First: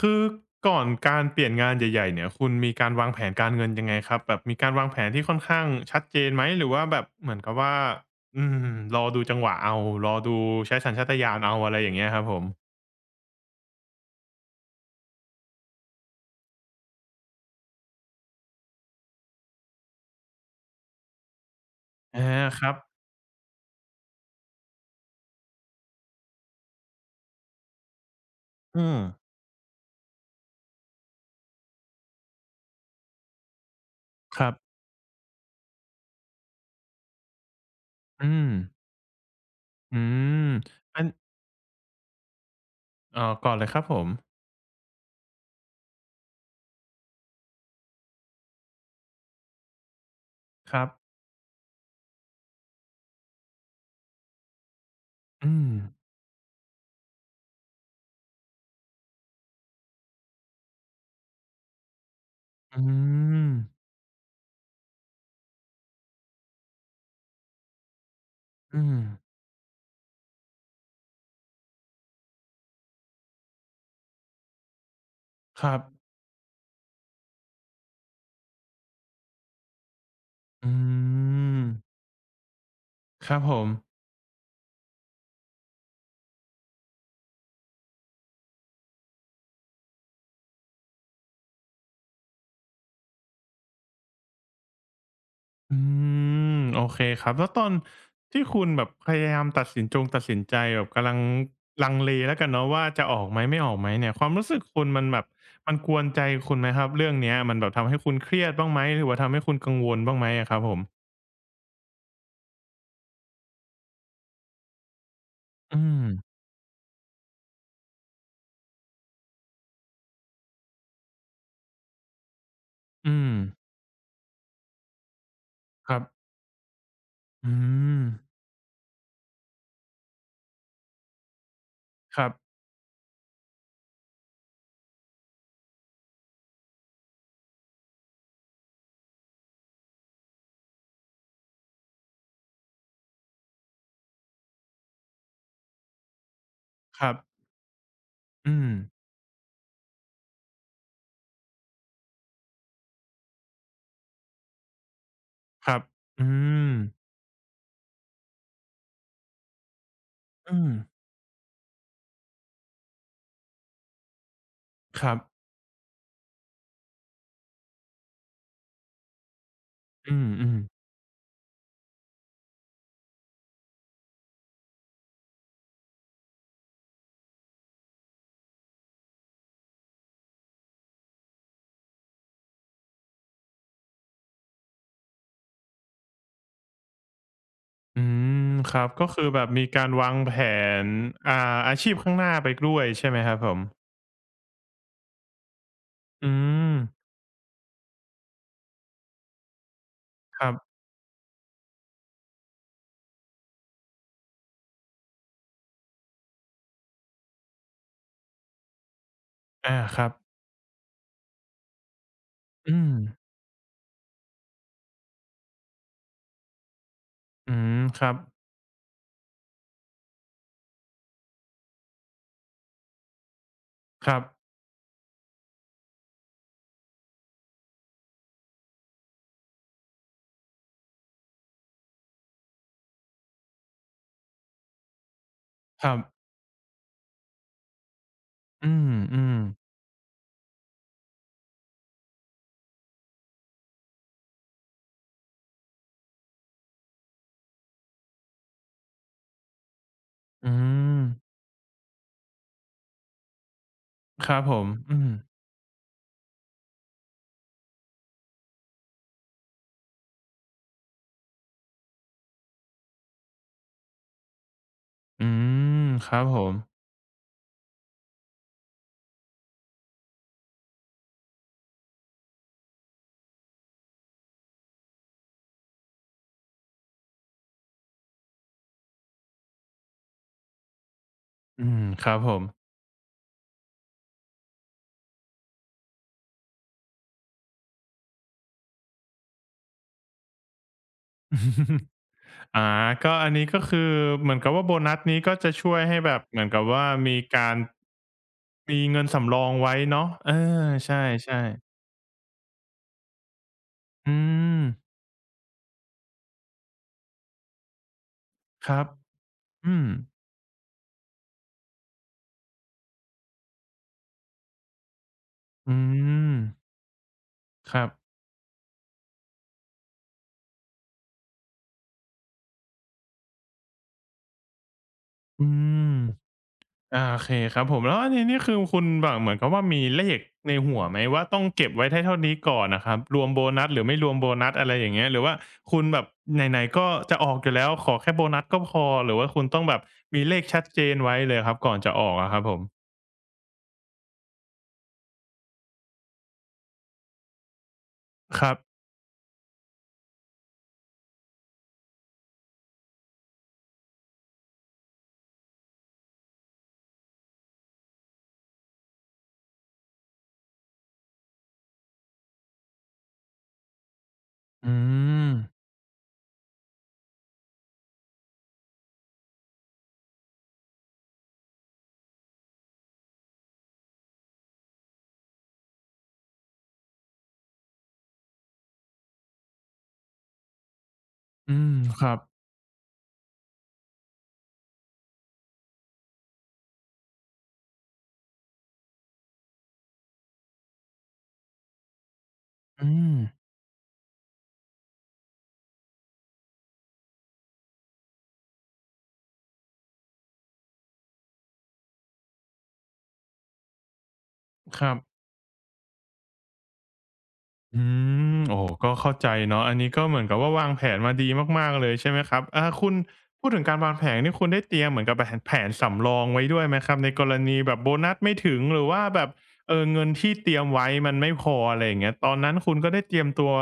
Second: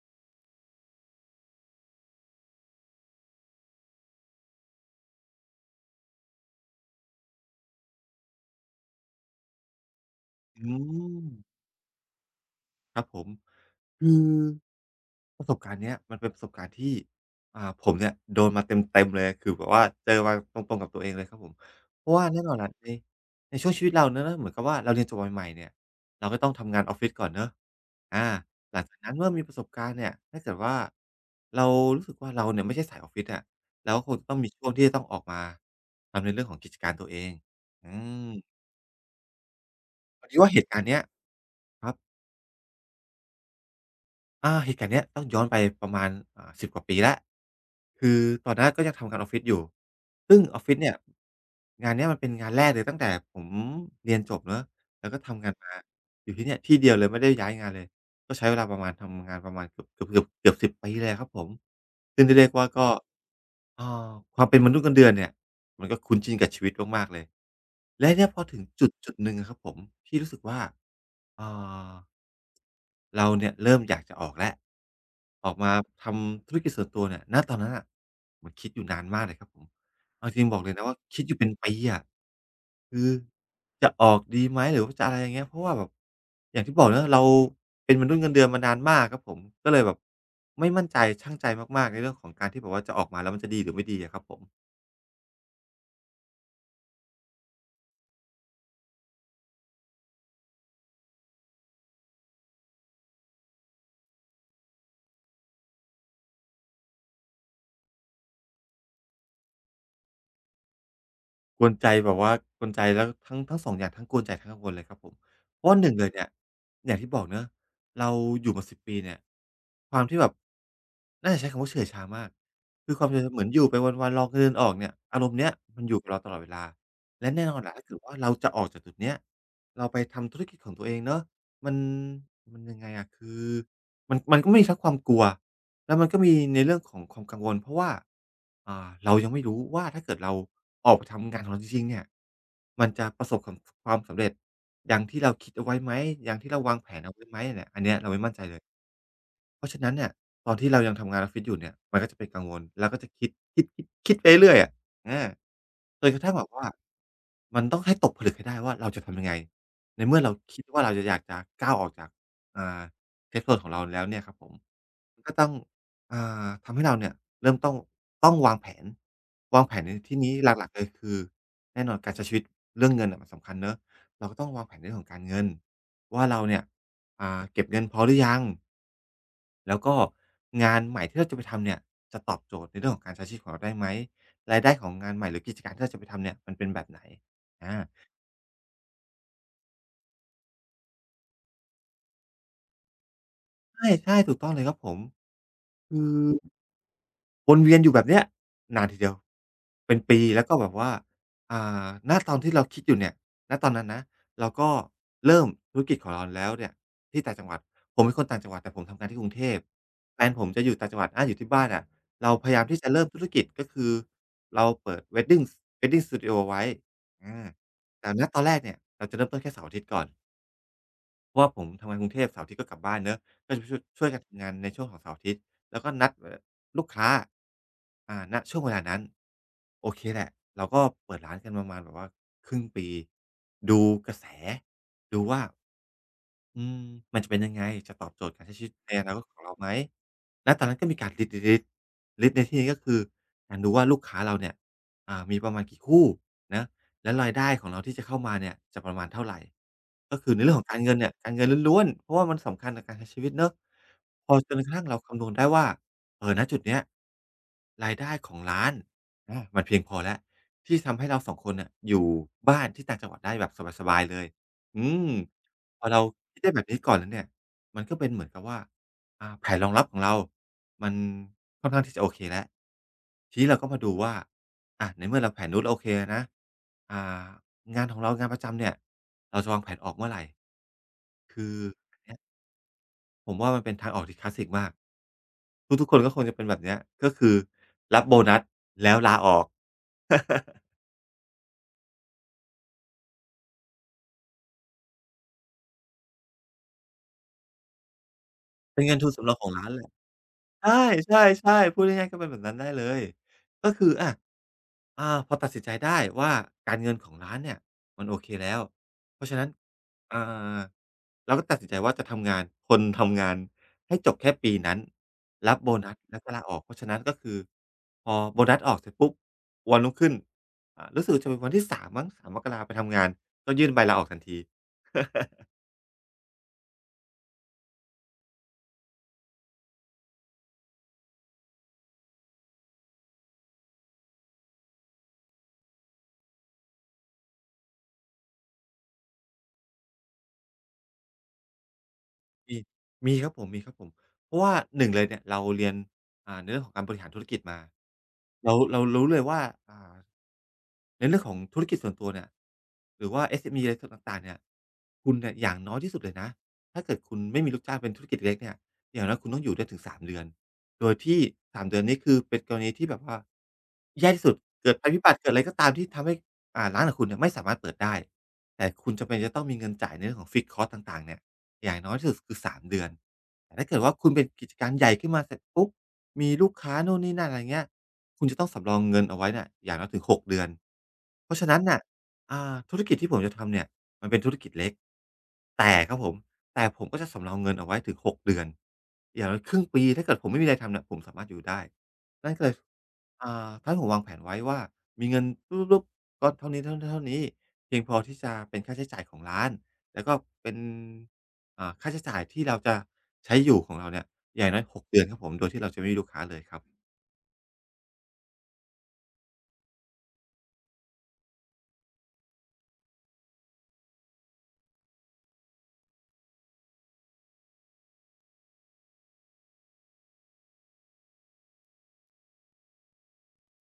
คือก่อนการเปลี่ยนงานใหญ่ๆเนี่ยคุณมีการวางแผนการเงินยังไงครับแบบมีการวางแผนที่ค่อนข้างชัดเจนไหมหรือว่าแบบเหมือนกับว่าอืมรอดูจังหวะเอารอดูอืใช้สัญชาตมญาณเอาอะไรอย่างเงี้ยครับผมครับผมคือประสบการณ์เนี้ยมันเป็นประสบการณ์ที่ผมเนี่ยโดนมาเต็มๆเลยคือแบบว่าเจอมาตรงๆกับตัวเองเลยครับผมเพราะอาว่าแน่นอนคแหละรับในช่วงชีวิตเราเนาะเหมือนกับว่าเราเรียนจบใหม่ๆเนี่ยเราก็ต้องทำงานออฟฟิศก่อนเนาะอาหลังอืมจากนั้นเมื่อมีประสบการณ์เนี่ยถ้าเกิดว่าเรารู้สึกว่าเราเนี่ยไม่ใช่สายออฟฟิศอะเราก็คงจะต้อคงรัมีบช่วงที่จะต้องออกมาทำในเรื่องของกิจการตัวเองอือืมมอืพอดีมว่าเหตุการณ์เนี้อัยนครับ อ่อก่อนเลยครับผมอาเหตุการณ์เนี้ยต้องย้อนไปประมาณ10กว่าปีแล้วคือตอนนั้นก็ยังทำงานออฟฟิศอยู่ซึ่งออฟคฟิศรับเนี่ยงานเนี้ยมันเป็นงานแรกเลยตั้งแต่ผมเรียนจบเนาะแล้วก็ทำงาอืนมมาอยู่ที่เนี่ยที่เดียวเลยไม่ได้ย้ายงานเลยก็ใช้เวลาประมาณทำงานประมาณเกือบ10ปีเลยอะครับผมซึ่งจะเรียกว่าอืก็มอ่าความเป็นมนุษย์เงินเดือนเนี่ยมันก็คุ้นชินกับชีวิตมากๆเลยและเนี่ยพอถึงจอืมุดๆหนึ่งอะครับผมที่รู้สึกว่าอ่า เราเนี่ยเริ่มอยากจะออกแล้วออกคมารับทำธุรกิจส่วนตัวเนี่ยณตอนนั้นน่ะมันคิดอยู่นานมากเลยครับผมเอาจริงบอกเลอืยนะว่าคิดอยู่เป็นมปีอะคือครับผม จะออกดีไหมหรือว่าจะอะไรอย่างเงี้ยเพราะว่าแบบอย่างที่บอกเนาะเราเป็นมนุษย์เงินเดือนมานานมากครับผมก็เลยแบบไม่มั่นใจชั่งใจมากๆในเรื่องของการที่แบบว่าจะออกมาแล้วมันจะดีหรือไม่ดีอะครับผม อืมโอเคครับแล้วตอนที่คุณแบบพยายามตัดสินใจแบบกำลังลังเลแล้วกันเนาะว่าจะออกไหมไม่ออกไหมเนี่ยความรู้สึกคุณมันแบบมันกวนใจคุณไหมครับเรื่องเนี้ยมันแบบทำให้คุณเครียดบ้างไหมหรือว่าทำให้คุณกังวลบ้างไหมอะครับผมกวนใจแบบว่ากวนใจแล้วทั้งสองอย่างทั้งกวนใจทั้งกังวลเลยครับผมเพราะอืว่าหนึ่งมเลยเนี่ยอย่างที่บอกเนาะเราอยู่มาสิบปีเนี่ยความที่แบบน่าจะใช้คำว่าเฉื่อยชามากคือความ อืม เหมือนอยู่ไปวันๆรอเงินเดือนออกเนี่ยอารมณ์เนี้ยมันคอรัยู่บกับเราตลอดเวลาและแน่อืนอนแหละถ้าเกิดมว่าเราจะออกจากจุดเนี้ยเราไปทำธุรกิจของตัวเองเนาะมันครับมันยังไงอะคือมันก็มีทั้งความกลัว แล้วมันก็มีในเรื่องของความกังวลเพราะว่าเรายังไม่รู้ว่าถ้าเกิดเราออกไปทำงานของเราจริงๆเนี่ยมันจะประสบความความสำเร็จอย่างที่เราคิดเอาไว้ไหมอย่างที่เราวางแผคนรัเอาบไว้ไหมเนี่ยอันเนี้ยเราไม่มั่นใจอืเลยมเพราะฉะนั้นเนี่ยตอนที่เรายังทำงานออฟฟิศอยู่เนี่ยมันก็จะเป็นกังวลแล้วก็จะคิดคิดไปเรื่อยอะอาครับจนกระอืทั่งแบบว่ามมันต้องให้ตกผลึกให้ได้ว่าเราจะทำยังไงในเมื่อเราอืคิดมว่าเราจะอยากจะก้าวออกจากอ่าเซฟโซนของเราแล้วเนี่ยครับผมครับก็ต้อง อ่ทำให้เราเนี่ยเริ่มต้องวางแผนวางแผนในอืที่มนี้อืหมลักๆเลยคือแน่นอนการใช้ชีวิตเรื่องเงินน่ะมันสำคัญเนาะเราก็ต้องวางแผนเรื่องของการเงินว่าเราเนี่ยเก็บเงินพอหรือยังแล้วก็งานใหม่ที่เราจะไปทำเนี่ยจะตอบโจทย์ในเรื่องของการใช้ชีวิตของเราได้ไหมรายได้ของงานใหม่หรือกิจการที่เราจะไปทำเนี่ยมันเป็นแบบไหนอาอืมครับก็คือแบบมีการวางแผนอ่าอาชีพข้างหน้าไปด้วยใช่ไหมครับผม ใช่ๆถูกต้องเลยครับผมคือ อืมวนเวียนอยู่แบบเนี้ยนานทีเดียวเป็นปีคแล้วรัก็แบบบว่าอ่ณตอนที่เราคิดอยู่เนี่ยณตอนนั้นนะเราก็เริ่มธุรกิจของเราแล้วเนี่ยที่ต่างจังหวัดผมเป็นคนต่างจังหวัดแต่ผมทำงานที่กรุงเทพอาครับแฟนผมจะอยู่ต่างจังหวัดอาอยู่ที่บ้านอะเราพยายามอืที่จะมเริ่มธุรกิจก็คือเราเปิด Wedding Studio ไว้อาอืมคแต่รับณตอนแรกเนี่ยเราจะเริ่มต้นแค่เสาร์อาทิตย์ก่อน เพราะว่าผมทำงานกรุงเทพเสาร์อาทิตย์ก็กลับบ้านเนาะก็จะช่วยช่วคยรักันบทำงานในช่วงของเสาร์อาทิตย์แล้วก็นัดลูกค้าณช่วงเวลานั้นโอเคแหละเราก็เปิดร้านกันประมาณแบบว่าครึ่งปีดูกระแสดูว่าครับอืมมันจะเป็นยังไงจะตอบโจทย์การใช้ชีอืวิตในมอนาอืคตมของเราไหมณตอนนั้นก็มีการลิสต์ลิสต์ลิสต์ในที่นี้ก็คือการดูว่าลูกค้าเราเนี่ยมีประมาณกี่คู่นะ แล้รายได้ของเราที่จะเข้ามาเนี่ยจะประมาณเท่าไรก็คือในเรื่อืองของการเงินมเนี่ยการเงินล้วนๆเพราะว่ามันสำคัญกับการใช้ชีวิตเนาะคพอรับจผนกมระทั่งอืเรามคำนวณได้ว่าเออณจุดเนี้ยรายได้ของร้านมันเพียงพอแล้วที่ทำให้เราสองคนน่ะอยู่บ้านที่ต่างจังหวัดได้แบบสบายๆเลยอืมอืพมอเราครับผคิดได้มแบบนี้ก่อนแล้วเนี่ยมันก็เป็นเหมือนกับว่าแผนรองรับของเรามันค่อนข้างที่จะโอเคแล้วทีนี้เราก็มาดูว่า ในเมื่อเราแผนนู้นเราโอเคนะอ่างานของเรางานประจำเนี่ยเราจะวางแผนออกเมื่อไหร่คืออืมครับผมผมว่ามันเป็นทางออกที่คลาสสิกมากทุกๆคนก็คงจะเป็นแบบเนี้ยก็คือรับโบนัสแล้วลาออก อาก็อันนี้ก็คือเหมือนกับว่าโบนัสนี้ก็จะช่วยให้แบบเหมือนกับว่ามีการมีเป็นเงินเงินทุนสำรสำรองอของงร้านไว้เลย เนาะเออใช่ใชใช่่ใช่ๆพูดง่ายๆก็เป็นแบบนั้นได้เลยก็คืออะอืมพอตัดสินใจได้ว่าการเงินของร้านเนี่ยมันโอเคแล้วครับเพราะฉะนั้นอืมอ่าเราก็ตัดสินใจว่าจะทำงานทนทำงานให้จบแค่ปีนั้นรับโบอืนัสแล้วก็มลาออกเพราะฉะนั้นก็คือครับพอโบนัสออกเสร็จปุ๊บวันรุ่งขึ้นรู้สึกจะเป็นวันที่สามมั้ง3มมกราไปทำงานก็ยื่นใบลาออกทันที อืม อาโอเคครับผมแล้วอันนี้นี่คือคุณแบบเหมือนกับว่ามีเลขในหัวไหมว่าต้องเก็บไว้ได้เท่านี้ก่อนน่ะครับรวมโบนัสหรือไม่รวมโบนัสอะไรอย่างเงี้ยหรือว่าคุณแบบไหนๆก็จะออกอยู่แล้วขอแค่โบนัสก็พอหรือว่าคุณต้องแบบมีเลขชัดเจนไว้เลยครับก่อนจะออกอะครับผมีมมีครับผมเพราะว่าหนึ่งเลยเนี่ยเราเรียนในเรื่องของการบริหารธุรกิจมาครัเราบเรารู้เลยว่าอ่า ในเรื่องของธุรกิจส่วนตัวเนี่ยหรือว่า SME อสเอ็มอีอะไรต่างๆเนี่ยคุณเนี่ยอย่างน้อยที่สุดเลยนะถ้าเกิดคุณไม่มีลูกจ้างเป็นธุรกิจเล็กเนี่ยอย่างน้อยคุณต้องอยู่ได้ถึงสามเดือนโดยที่สามเดือนนี้คือเป็นกรณีที่แบบว่าแย่ที่สุดเกิอืดภัยพิบัติมเกิดอะไรก็ตามที่ทำให้ร้านของคุณเนี่ยไม่สามารถเปิดได้แต่คุณจำเป็นจะต้องมีเงินจ่ายในเรื่องของ Fixed Cost ต่างๆเนี่ยอย่างน้อยที่สุดคือ3เดือนแต่ถ้าเกิดว่าคุณเป็นกิจการใหญ่ขึ้นมาเสร็จปุ๊บมีลูกค้านู่นนี่นั่นอะไรเงี้ย คุณจะต้องสำรองเงินเอาไว้เนี่ยอย่างน้อยถึง6เดือนเพราะฉะอืนั้นมน่ะครับธุรกิจที่ผมจะทำเนี่ย มันเป็นธุรกิจเล็กแต่ครับผมแต่ผมก็จะสำรองเงินเอาไว้ถึง6เดือนอย่างน้อยครึ่งปี ถ้าเกิดผมไม่มีอะไรทำเนี่ยผมสามารถอยู่ได้นั่นก็เลยอืมทำให้ผมวางแผนไว้ว่ามีเงินปุ๊บๆๆก้อนเท่านี้ๆานนเท่านี้ เพียงพอที่จะเป็นค่าใช้จ่ายของร้านแล้วก็เป็นค่าใช้จ่ายที่เราจะใช้อยู่ของเราเนี่ยอย่างน้อยหคกรัเดือนครับ บผมโดยที่เราจะไม่มีลูกค้าเลยครับ อืมโอ้โฮก็เข้าใจเนาะอันนี้ก็เหมือนกับว่าวางแผนมาดีมากๆเลยใช่ไหมครับคุณพูดถึงการวางแผนนี่คุณได้เตรียมเหมือนกับแผนสำรองไว้ด้วยไหมครับในกรณีแบบโบนัสไม่ถึงหรือว่าแบบเงินที่เตรียมไว้มันไม่พออะไรอย่างเงี้ยตอนนั้นคุณก็ได้เตรียมตัว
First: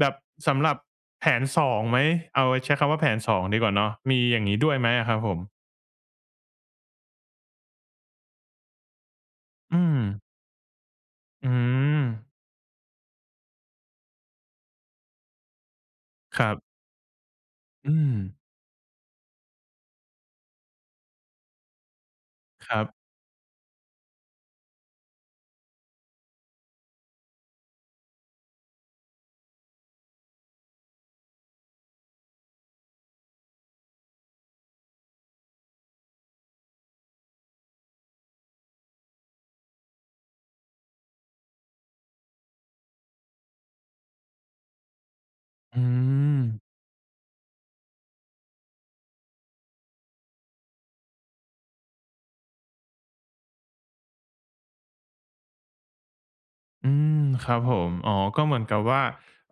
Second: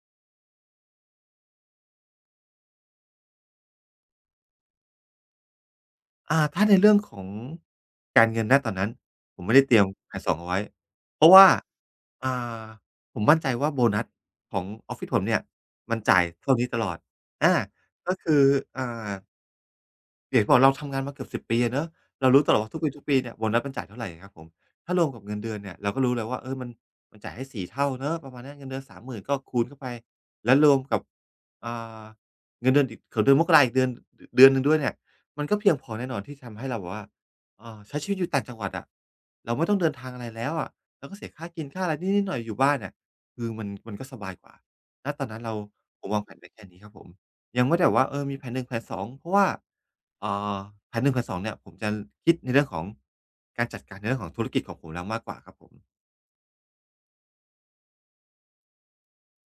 แบบสำหรับแผน2ไหมเอาใช้คำว่าแผนสองดีกว่าเนาะมีอย่างงี้ด้วยไหมอะครับผมถ้าในเรื่องของการเงินณตอนนั้นผมไม่ได้เตรีอืยมม1สองเอาไว้เพราะว่าอืมอ่าผมมั่นใจว่าโบนัสของออฟฟิศผมเนี่ยมันจ่ายครัเท่านี้บตลอดอาอืก็มคืออ่า เห็บอกเราทำงานมาเกือบสิบปีอะเนาะเรารู้ตลอดคว่าทุรักปีทุกบปีเนี่ยโบนัสมันจ่ายเท่าไรอะครับผมถ้ารวมกับเงินเดือนเนี่ยเราก็รู้แล้วว่าเออมันจ่ายให้สี่เท่าเนาะประมาณเนี้ยเงินเดือนสามหมื่นก็คูณเข้าไปแล้วรวมกับอ่าเงินเดือนอีกของเดือนมกราอีกเดือนดเดือนหนึ่งด้วยเนี่ยมันก็เพียงพอแน่นอนที่ทำให้เราแบบว่าเอ่าใช้ชีวิตอยู่ต่างจังหวัดอะเราไม่ต้องเดินทางอะไรแล้วอะเราก็เสียค่ากินค่าอะไรนิดๆหน่อยๆอยู่บ้านเนี่ยคือมันก็สบายกว่าณตอนนั้นเราอืผมวางแผม นไว้แค่นี้ครับผมยังไม่ได้แบบว่าเออมีแผนหนึ่งแผนสองเพราะว่า อ่าพันหนึ่งพันสองเนี่ยผมจะคิดในเรื่องของการจัดการในเรื่องของธุรกิจของผมแล้วมากกว่าครับผมอืมครับผมอ๋อก็เหมือนกับว่า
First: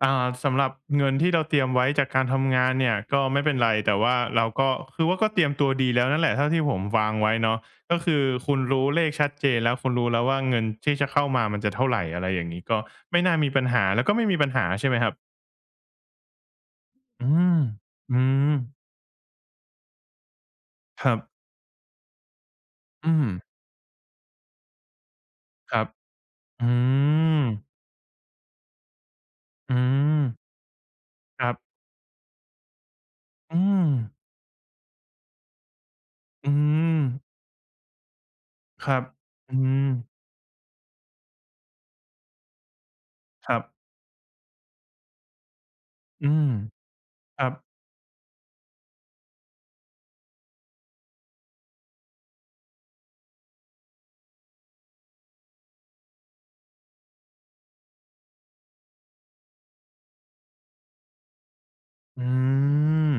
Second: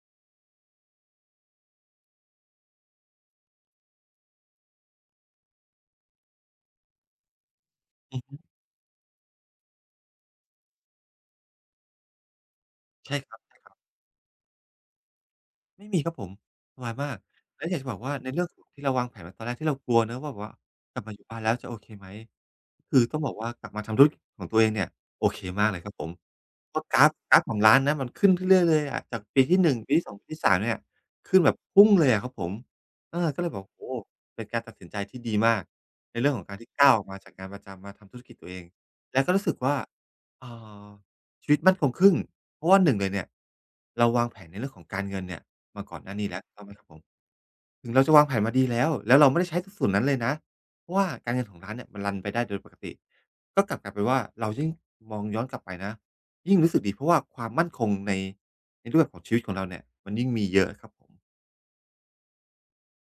อ่าสำหรับเงินที่เราเตรียมไว้จากการทำงานเนี่ยก็ไม่เป็นไรแต่ว่าเราก็คือว่าก็เตรียมตัวดีแล้วนั่นแหละเท่าที่ผมวางไว้เนาะก็คืออือคุณรู้เลขชัดเจนแล้วคุณรู้แล้วว่าเงินที่จะเข้ามามันจะเท่าไรอะไรอย่างนี้ก็ใช่ไม่คน่ารับมีปัญหาแล้วก็ไม่มีปัญหาใช่ไหมครับๆไม่มีครับผมสบายมากอืมแล้วอยากจะบอกว่าอืในเรื่องมของที่เราวางแผนไว้ตอนแรกที่เรากลัวเนาะว่าแบบว่ากลัคบรัมาอยู่บ้าบนแล้วจะโอเคไหม คืออืต้องมบอกว่ากลับมาทำธุรกิจของตัวเองเนี่ยโอเคมากคเลรัยบครับผมอืเพราะกราฟมของร้านนะมันขึ้นเรื่อยๆเลยอะจากปีที่อื1ปีที่2มปีที่สามเนี่ยขึ้คนรัแบบบพุ่งเลยอะครับผมเออก็เลยบอือกมโอ้โฮเป็นการตัดสินใจที่ดีมากในเรื่องของอืการที่ก้าวมออกมาจากงานประจำมาทำธุรกิจตัวเองครับแล้วก็รู้สึอืกว่ามเอ่อชีวิตมั่นคงขึ้นเพราะว่าหนึ่งเลยเนี่ยครับเราวางแผนในเรื่องของการเงินเนี่ยมาก่อนหน้าอืนี้แล้วมถูกต้องไหมครับผม ครับ ถึงเราจะวางแผนมาดีแล้ว แล้วเราไม่ได้ใช้ส่วนนั้นเลยนะเพราะว่าการเงินของร้านเนี่ยมันรันไปได้โดยปกติก็กลับกลายเป็นว่าเรายิ่งมองย้อนกลับไปนะยิ่งรู้สึกดีเพราะว่าความมั่นคงในรูปแบบของชีวิตของเราเนี่ยมันยิ่งมีเยอะครับผม อืม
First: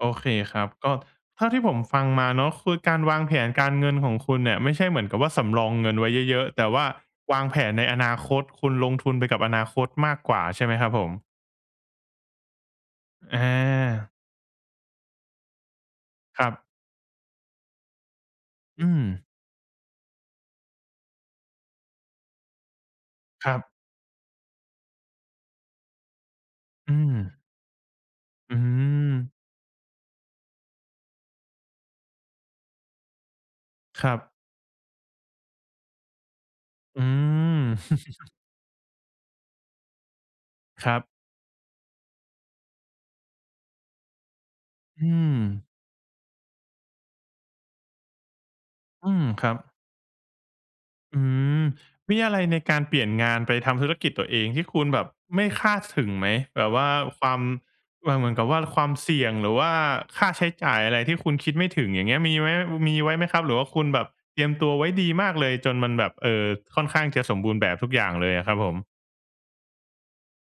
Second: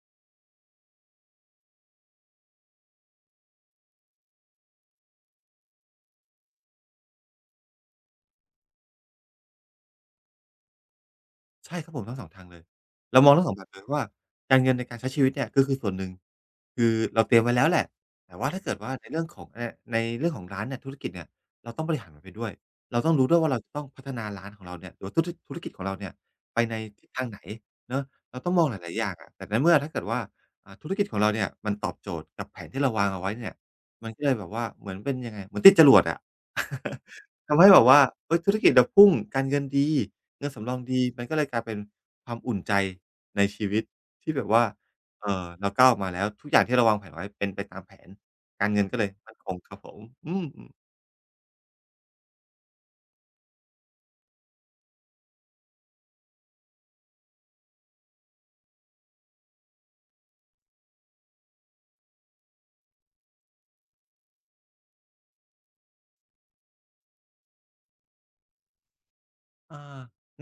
โอเคครับก็เท่าที่ผมฟังมาเนาะคือการวางแผนการเงินของคุณเนี่ยไม่ใช่เหมือนกับว่าสำรองเงินไว้เยอะๆแต่ว่าวางแผนในอนาคตคุณลงทุนไปกับอนาคตมากกว่าใช่ไหมครับผมใช่ครับผมทั้งสองทางเลยเรามองอทั้งอสองแบบเลยว่าาการเงินในการใช้ชีวิตเนี่ยก็คือส่วนหนึ่งครับคือเราเตรียมไว้แล้วแหละแต่ว่าถ้าเกิดอืว่ามในเรื่องของในเรื่องของร้านเนี่ยธุรกิจเนี่ยเราต้องบริหารมันไปด้วยเราต้องรู้ด้วยคว่ารัเราบจะต้องพัฒนาร้านของเราเนี่ยหรือว่าธุรกิจของเราเนี่ยไปในอืทิศมทางไหนเนาะเราต้ออืงมองหลายๆอย่ามงอะแต่ในเมื่อถ้าเกิดว่าธุรกิจของเราเนี่ยมันตอบโจทย์กับแผนที่เราวางเอาไว้เนี่ยคมันรับก็เลยแบบว่าเหมือนเป็นยังไงเหมือนติดจรวดอะ อื ม ทำให้แบบว่า เฮ้ยธุรกิจเราพุ่งการเงินดี เงินสำรองครัดีบมันก็เลยกลายเป็นความอุ่นใจในชีวิตที่แบบว่าอืมเราก้าวออกมาแล้วทุกอย่างที่เราวางแผนไว้เป็นไปตามแผนการเงินก็เลยอืมมั่นคครับ งครับผมอืมอืมมีอะไรในการเปลี่ยนงานไปทำธุรกิจตัวเองที่คุณแบบไม่คาดถึงไหมแบบว่าความว่าเหมือนกับว่าความเสี่ยงหรือว่าค่าใช้จ่ายอะไรที่คุณคิดไม่ถึงอย่างเงี้ยมีไว้ไหมครับหรือว่าคุณแบบเตรียมตัวไว้ดีมากเลยจนมันแบบค่อนข้างจะสมบูรณ์แบบทุกอย่างเลยอะครับผมอา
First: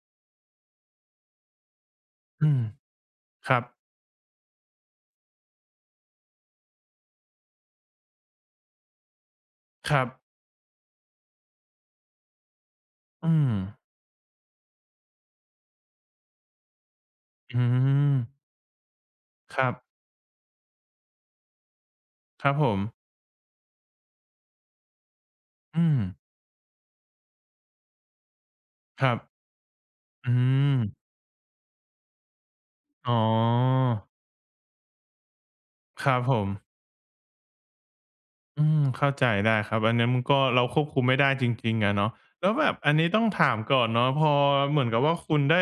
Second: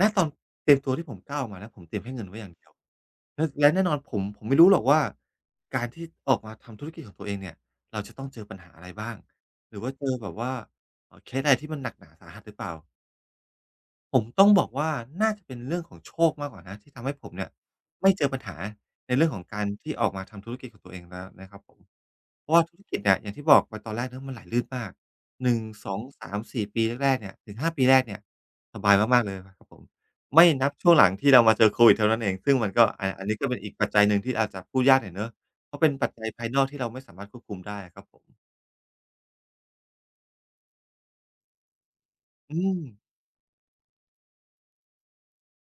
ณตอนเตรียมตัวที่ผมก้าวออกมานะผมเตรียมแค่เงินไว้ออืย่างมเดียวและครับและแน่นอนผมไม่รู้หรอกว่าการที่ออกมาทำธุรกิจของตัวเองเนี่ยเราจะต้องเจอปัญหาอะไรบ้างหรือคว่ารัเจอแบบบว่าเคสอะไรที่มันหนักหนาสาหัสหรือเปล่า อืมผมต้องบอกว่าน่าจะเป็นเรื่องของโชคมากกว่านะที่ทำให้ผมเนี่ยอืไม่มเจอปัญหาในเรื่องของคการรับที่ออกมาทำธุรกิจของตัวเองแล้วนะครับผมคเพรับราะว่าผธุมรกิจเนี่ยอย่างที่บอกไปตอนแรกเนาะมันไหลลื่นมากหนึ่งอืสอมงสามสี่ปีแรกๆเนี่ยถึงห้าปีแรกเนี่ยสบายครัมากๆเลยบนะครับผมอืไม่นับมช่วงหลังที่เรามาเจอโควิดเท่านั้นเองซึ่งมันก็อ๋ออันนี้ก็เป็นอีกปัจจัยหนึ่งที่อาจจะพูดยากหน่อยเนาะเพราะเป็นคปัจรับจัยผภาม ยนอกที่เราไม่สามารถควบคุมได้อะครับผมอืมเข้าใจได้ครับอันนั้นมันก็เราควบคุมไม่ได้จริงๆอะเนาะแล้วอืแบบมอันนี้ต้องถามก่อนเนาะพอเหมือนกับว่าคุณได้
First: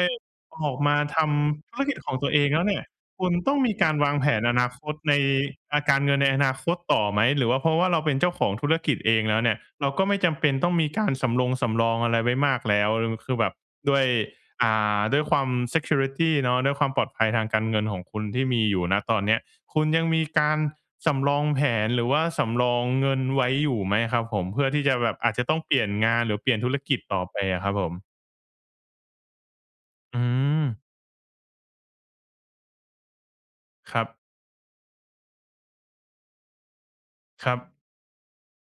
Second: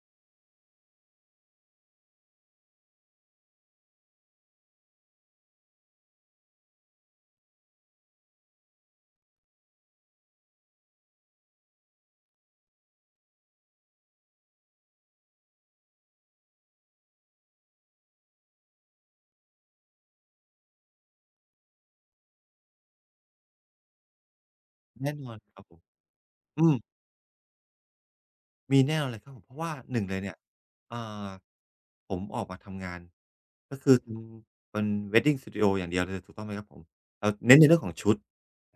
ออกมาทำธุรกิจของตัวเองแล้วเนี่ยคุณต้องมีการวางแผนอนาคตในการเงินในอนาคตต่อไหมหรือว่าเพราะว่าเราเป็นเจ้าของธุรกิจเองแล้วเนี่ยเราก็ไม่จำเป็นต้องมีการสำรองอะไรไว้มากแล้วหรือคือแบบด้วย อ่ด้วยความ security เนาะด้วยความปลอดภัยทางการเงินของคุณที่มีอยู่ณตอนเนี้ยคุณยังมีการสำรองแผนหรือว่าสำรองเงินไว้อยู่ไหมครับผมเพื่อที่จะแบแน่บนอาอจนจะต้คองรับเปผมลี่ยนงานหรือเปลี่ยนอืธุม รกิจต่อไปอะครับผมมีแน่นอนเลยครับผมเพราะว่าหนึ่งเลยอืเนี่ยมอ่าผมออกมาทำงานก็คืคอรับทำเป็น Wedding Studio อย่างเดียวเลยถูกต้องไหมครับผมเราครัเน้บนในเรื่องของชุด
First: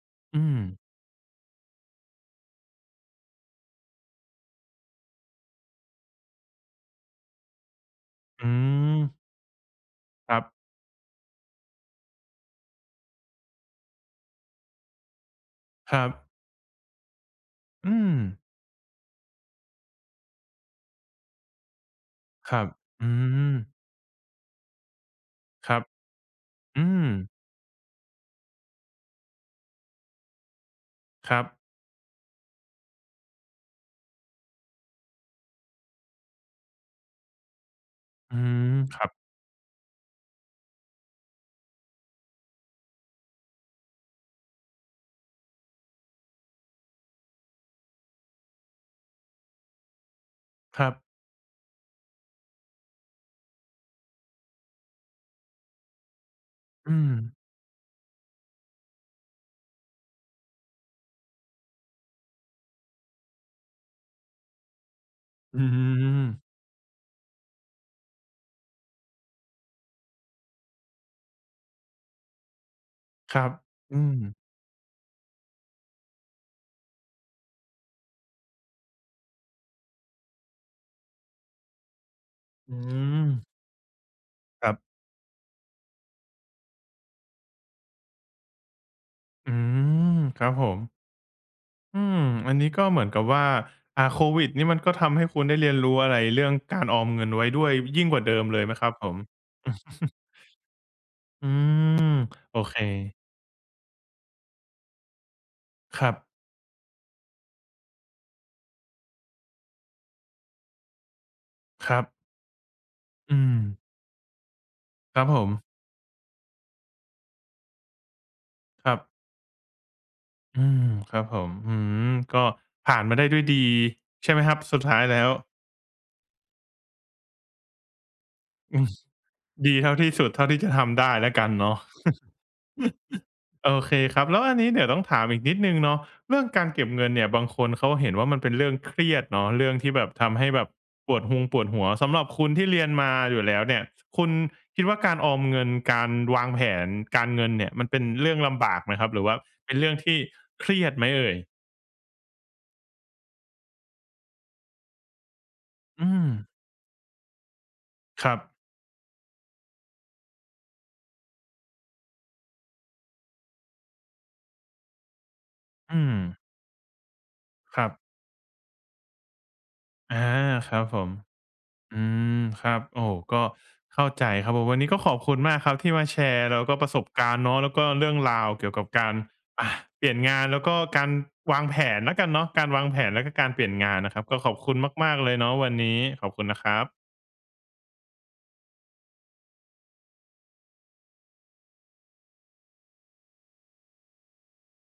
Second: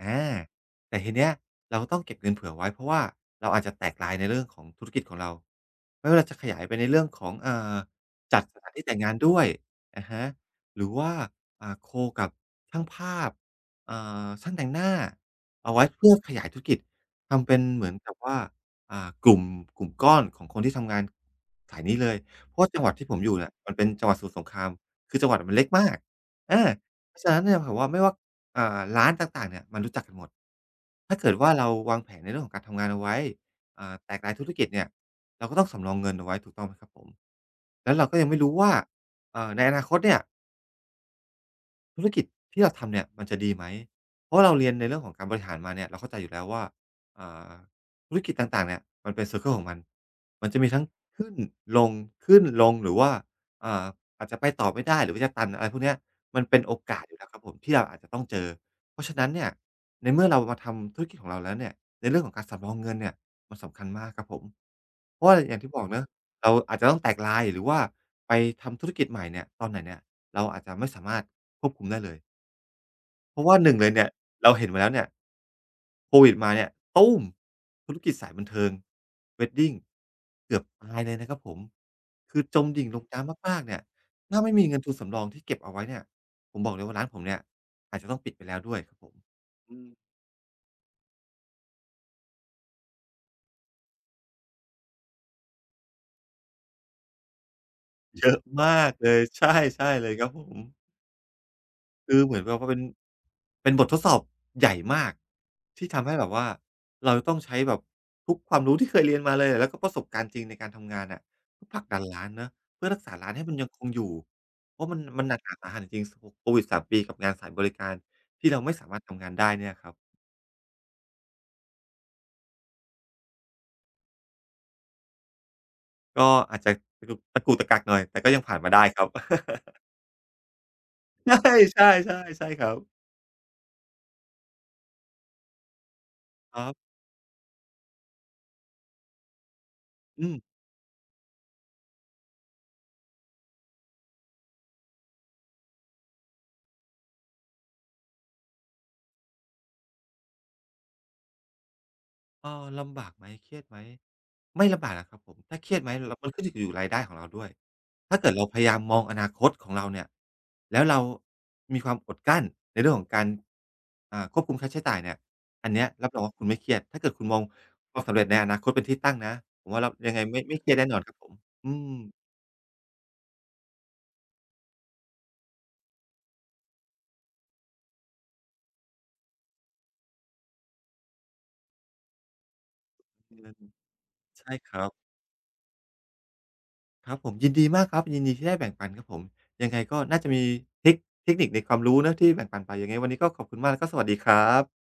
อาอืมแต่ทีเนี้ยเราต้องเก็บเงินเผื่อไว้เพราะว่าเราอาจจะแตกลายในเรื่องของธุรกิจของเราไม่ว่าเราจะขยายไปในเรื่องของจัดอืสถานที่แต่มงงานด้วยอะฮะครับหรือว่าโคกับช่างภาพอ่าช่างแต่งหน้าเอาไว้ครัเพื่อขบยายธุรกิจทำเป็นเหมือนอืมกับว่า อ่ากลุ่มกลุ่มก้อนของคนที่ทำงานสายนี้เลย คเพราะรับว่าจังหวัดที่อืผมอยู่เนี่ยมมันเป็นจังหวัดสมุทรสงครามคือจังหวัดมันเล็คกรับมากอาอืมเพราะฉะนั้นเนี่ยแบบว่าไม่ว่าร้านต่างๆเนี่ยมันรู้จักกันหมดถ้าคเกิดรับว่าเราวางแผนในเรื่องของการทำงานเอาไว้แตกรายธุรกิจเนี่ยเราก็ต้องสำรองเงินเอาไว้ถูกต้องไหมครับผมแล้วเราก็ยังอืไม่รู้ว่ามครับในอนาคตเนี่ย ธุรกิจที่เราทำเนี่ยมันจะดีไหม เพราะเราเรียนในเรื่องของการบริหารมาเนี่ยเราเข้าใจอยู่แล้วว่าอ่าธุรกิจต่างๆเนี่ยมันเป็นไซเกิลของมันมันจะมีคทั้งรับขึ้นลงขึ้นลงหรือว่าอ่าอาจจะไปต่อไม่ได้หรือว่าจะตันอะไรพวกเนี้ยมันเป็นโออืกาสมอยู่แล้วครับผมที่เราอาจจะต้องเจอ เพราะฉะนั้นเนี่ยในเมื่อเรามาทำธุรกิจของเราแล้วเนี่ยในเรื่องของการสำรองเงินเนี่ยมันสำคัญมากครับผมเพราะว่าออืย่างที่บอกเนาะ เรามอาจจะต้องแตกลายหรือว่าไปทำธุรกิจใหม่เนี่ยตอนไหนเนี่ยเราอาจจะไม่สามารถควบคุมได้เลยคเพรัราะบว่าหนึ่งเลยอืเนี่ยมเราเห็นมาแล้วเนี่ยโควิดมาเนี่ยตู้มธุรกิจสายบันเทิง Wedding เกือบตายเลยนะครับผมคือจมอืดิ่งลงมน้ำมากๆเนี่ยถ้าไม่คมีรัเงินทุบ นสำรองที่เก็บเอาไว้เนี่ยผมบอกเลยว่าร้านผมเนี่ยอาจจะต้องปิดไปแล้วด้วยครับผมอือืมมครับผมอืมอันนี้ก็เหมือนกับว่าโควิดนี่มันก็ทำให้คุณได้เรียนรู้อะไรเรื่องการออมเงินไว้ด้วยยิ่งกว่าเยเดิอะมเลยไหมคมารักบผเลม ยใช่ใช่เลยค รับผม อืมคือเหมือนแบโอบว่าเคเป็นบททดสอบใหญ่มากที่คทำรับให้แบบว่าเราจะต้องใช้แบบทุกความรู้ที่เคยเรียนมาเลยแล้วก็ประสบการณ์จริงในการทำงานอะเพื่อผลักครัดันบร้านเนาะเพื่อรักษาร้านอืให้มัมนยังคงอยู่เพราะครัมับนหผนักหมนาสาหัสจริงๆสโควิด3 ปีกับงานสายบริการที่เราไม่คสารัมาบรถทำงานได้เนี่ยครับอืมครับผมอืมก็ผ่านมาได้ด้วยดีใช่ไหมครับสุดท้ายแล้ว ก็อาจจะตะกุกตะกักหน่อยแต่ก็ยังผ่านมาอืได้มครับ ดีเท่าที่สุดเท่าที่จะทำได้แล้ใวกันเนาะ ช่ๆๆใช่ครับโอเคครับแล้วอันนี้เดี๋ยวต้องถามอีกนิดนึงเนาะเรื่องคการัรเก็บบเงินเนี่ยบางคนเขาเห็นว่ามันเป็นเรื่องเครียดเนาะเรื่องที่แบบอืม ทำให้แบบปวดหัวสำหรับคุณที่เรียนมาอยู่แล้วเนี่ยคุณคิดว่าการออมเงินการวางแผนการเงินเนี่ยมันเป็นเรื่องลำบากไหมครับหรือว่าเป็นเรื่องที่เครียดไหมเอ่ยเออลำบากไหมเครียดไหมไม่ลำบากนะครับผมถ้าเครียดไหมอืรมมันขึ้นอยู่กับรายได้ของเราด้วยถ้าคเกิดรับเราพยายามมองอนาคตของเราเนี่ยแล้วเรามีความอดกลั้นในเรื่องของการควบคุมค่าใช้จ่ายเนี่ยอันเนี้ยอืรับรมองว่าคุณไม่เครียดถ้าเกิดคุณมองครับความสำเร็จในอนาคตเป็นที่ตั้งนะผมว่าเรายังไงอาไม่เคครียดรับแน่นผอนม ครับผมอืม อืมครับโอ้ก็เข้าใจครับผมวันนี้ก็ขอบคุณมากครับที่มาแชร์แล้วก็ประสบการณ์เนาะแล้วก็เรื่องราวเกี่ยวกับการอ่าเปลี่ยนงานแล้วก็การวางแผนแล้วกันเนาะการวางแผนแล้วก็การเปลี่ย นงานนะครับก็ขอใช่บคคุณรับมากๆเลยเนาะวันนี้ขอบคุณนะครับครับผมยินดีมากครับยินดีที่ได้แบ่งปันครับผมยังไงก็น่าจะมีเทคเทคนิคในความรู้เนาะที่แบ่งปันไปยังไงวันนี้ก็ขอบคุณมากแล้วก็สวัสดีครับ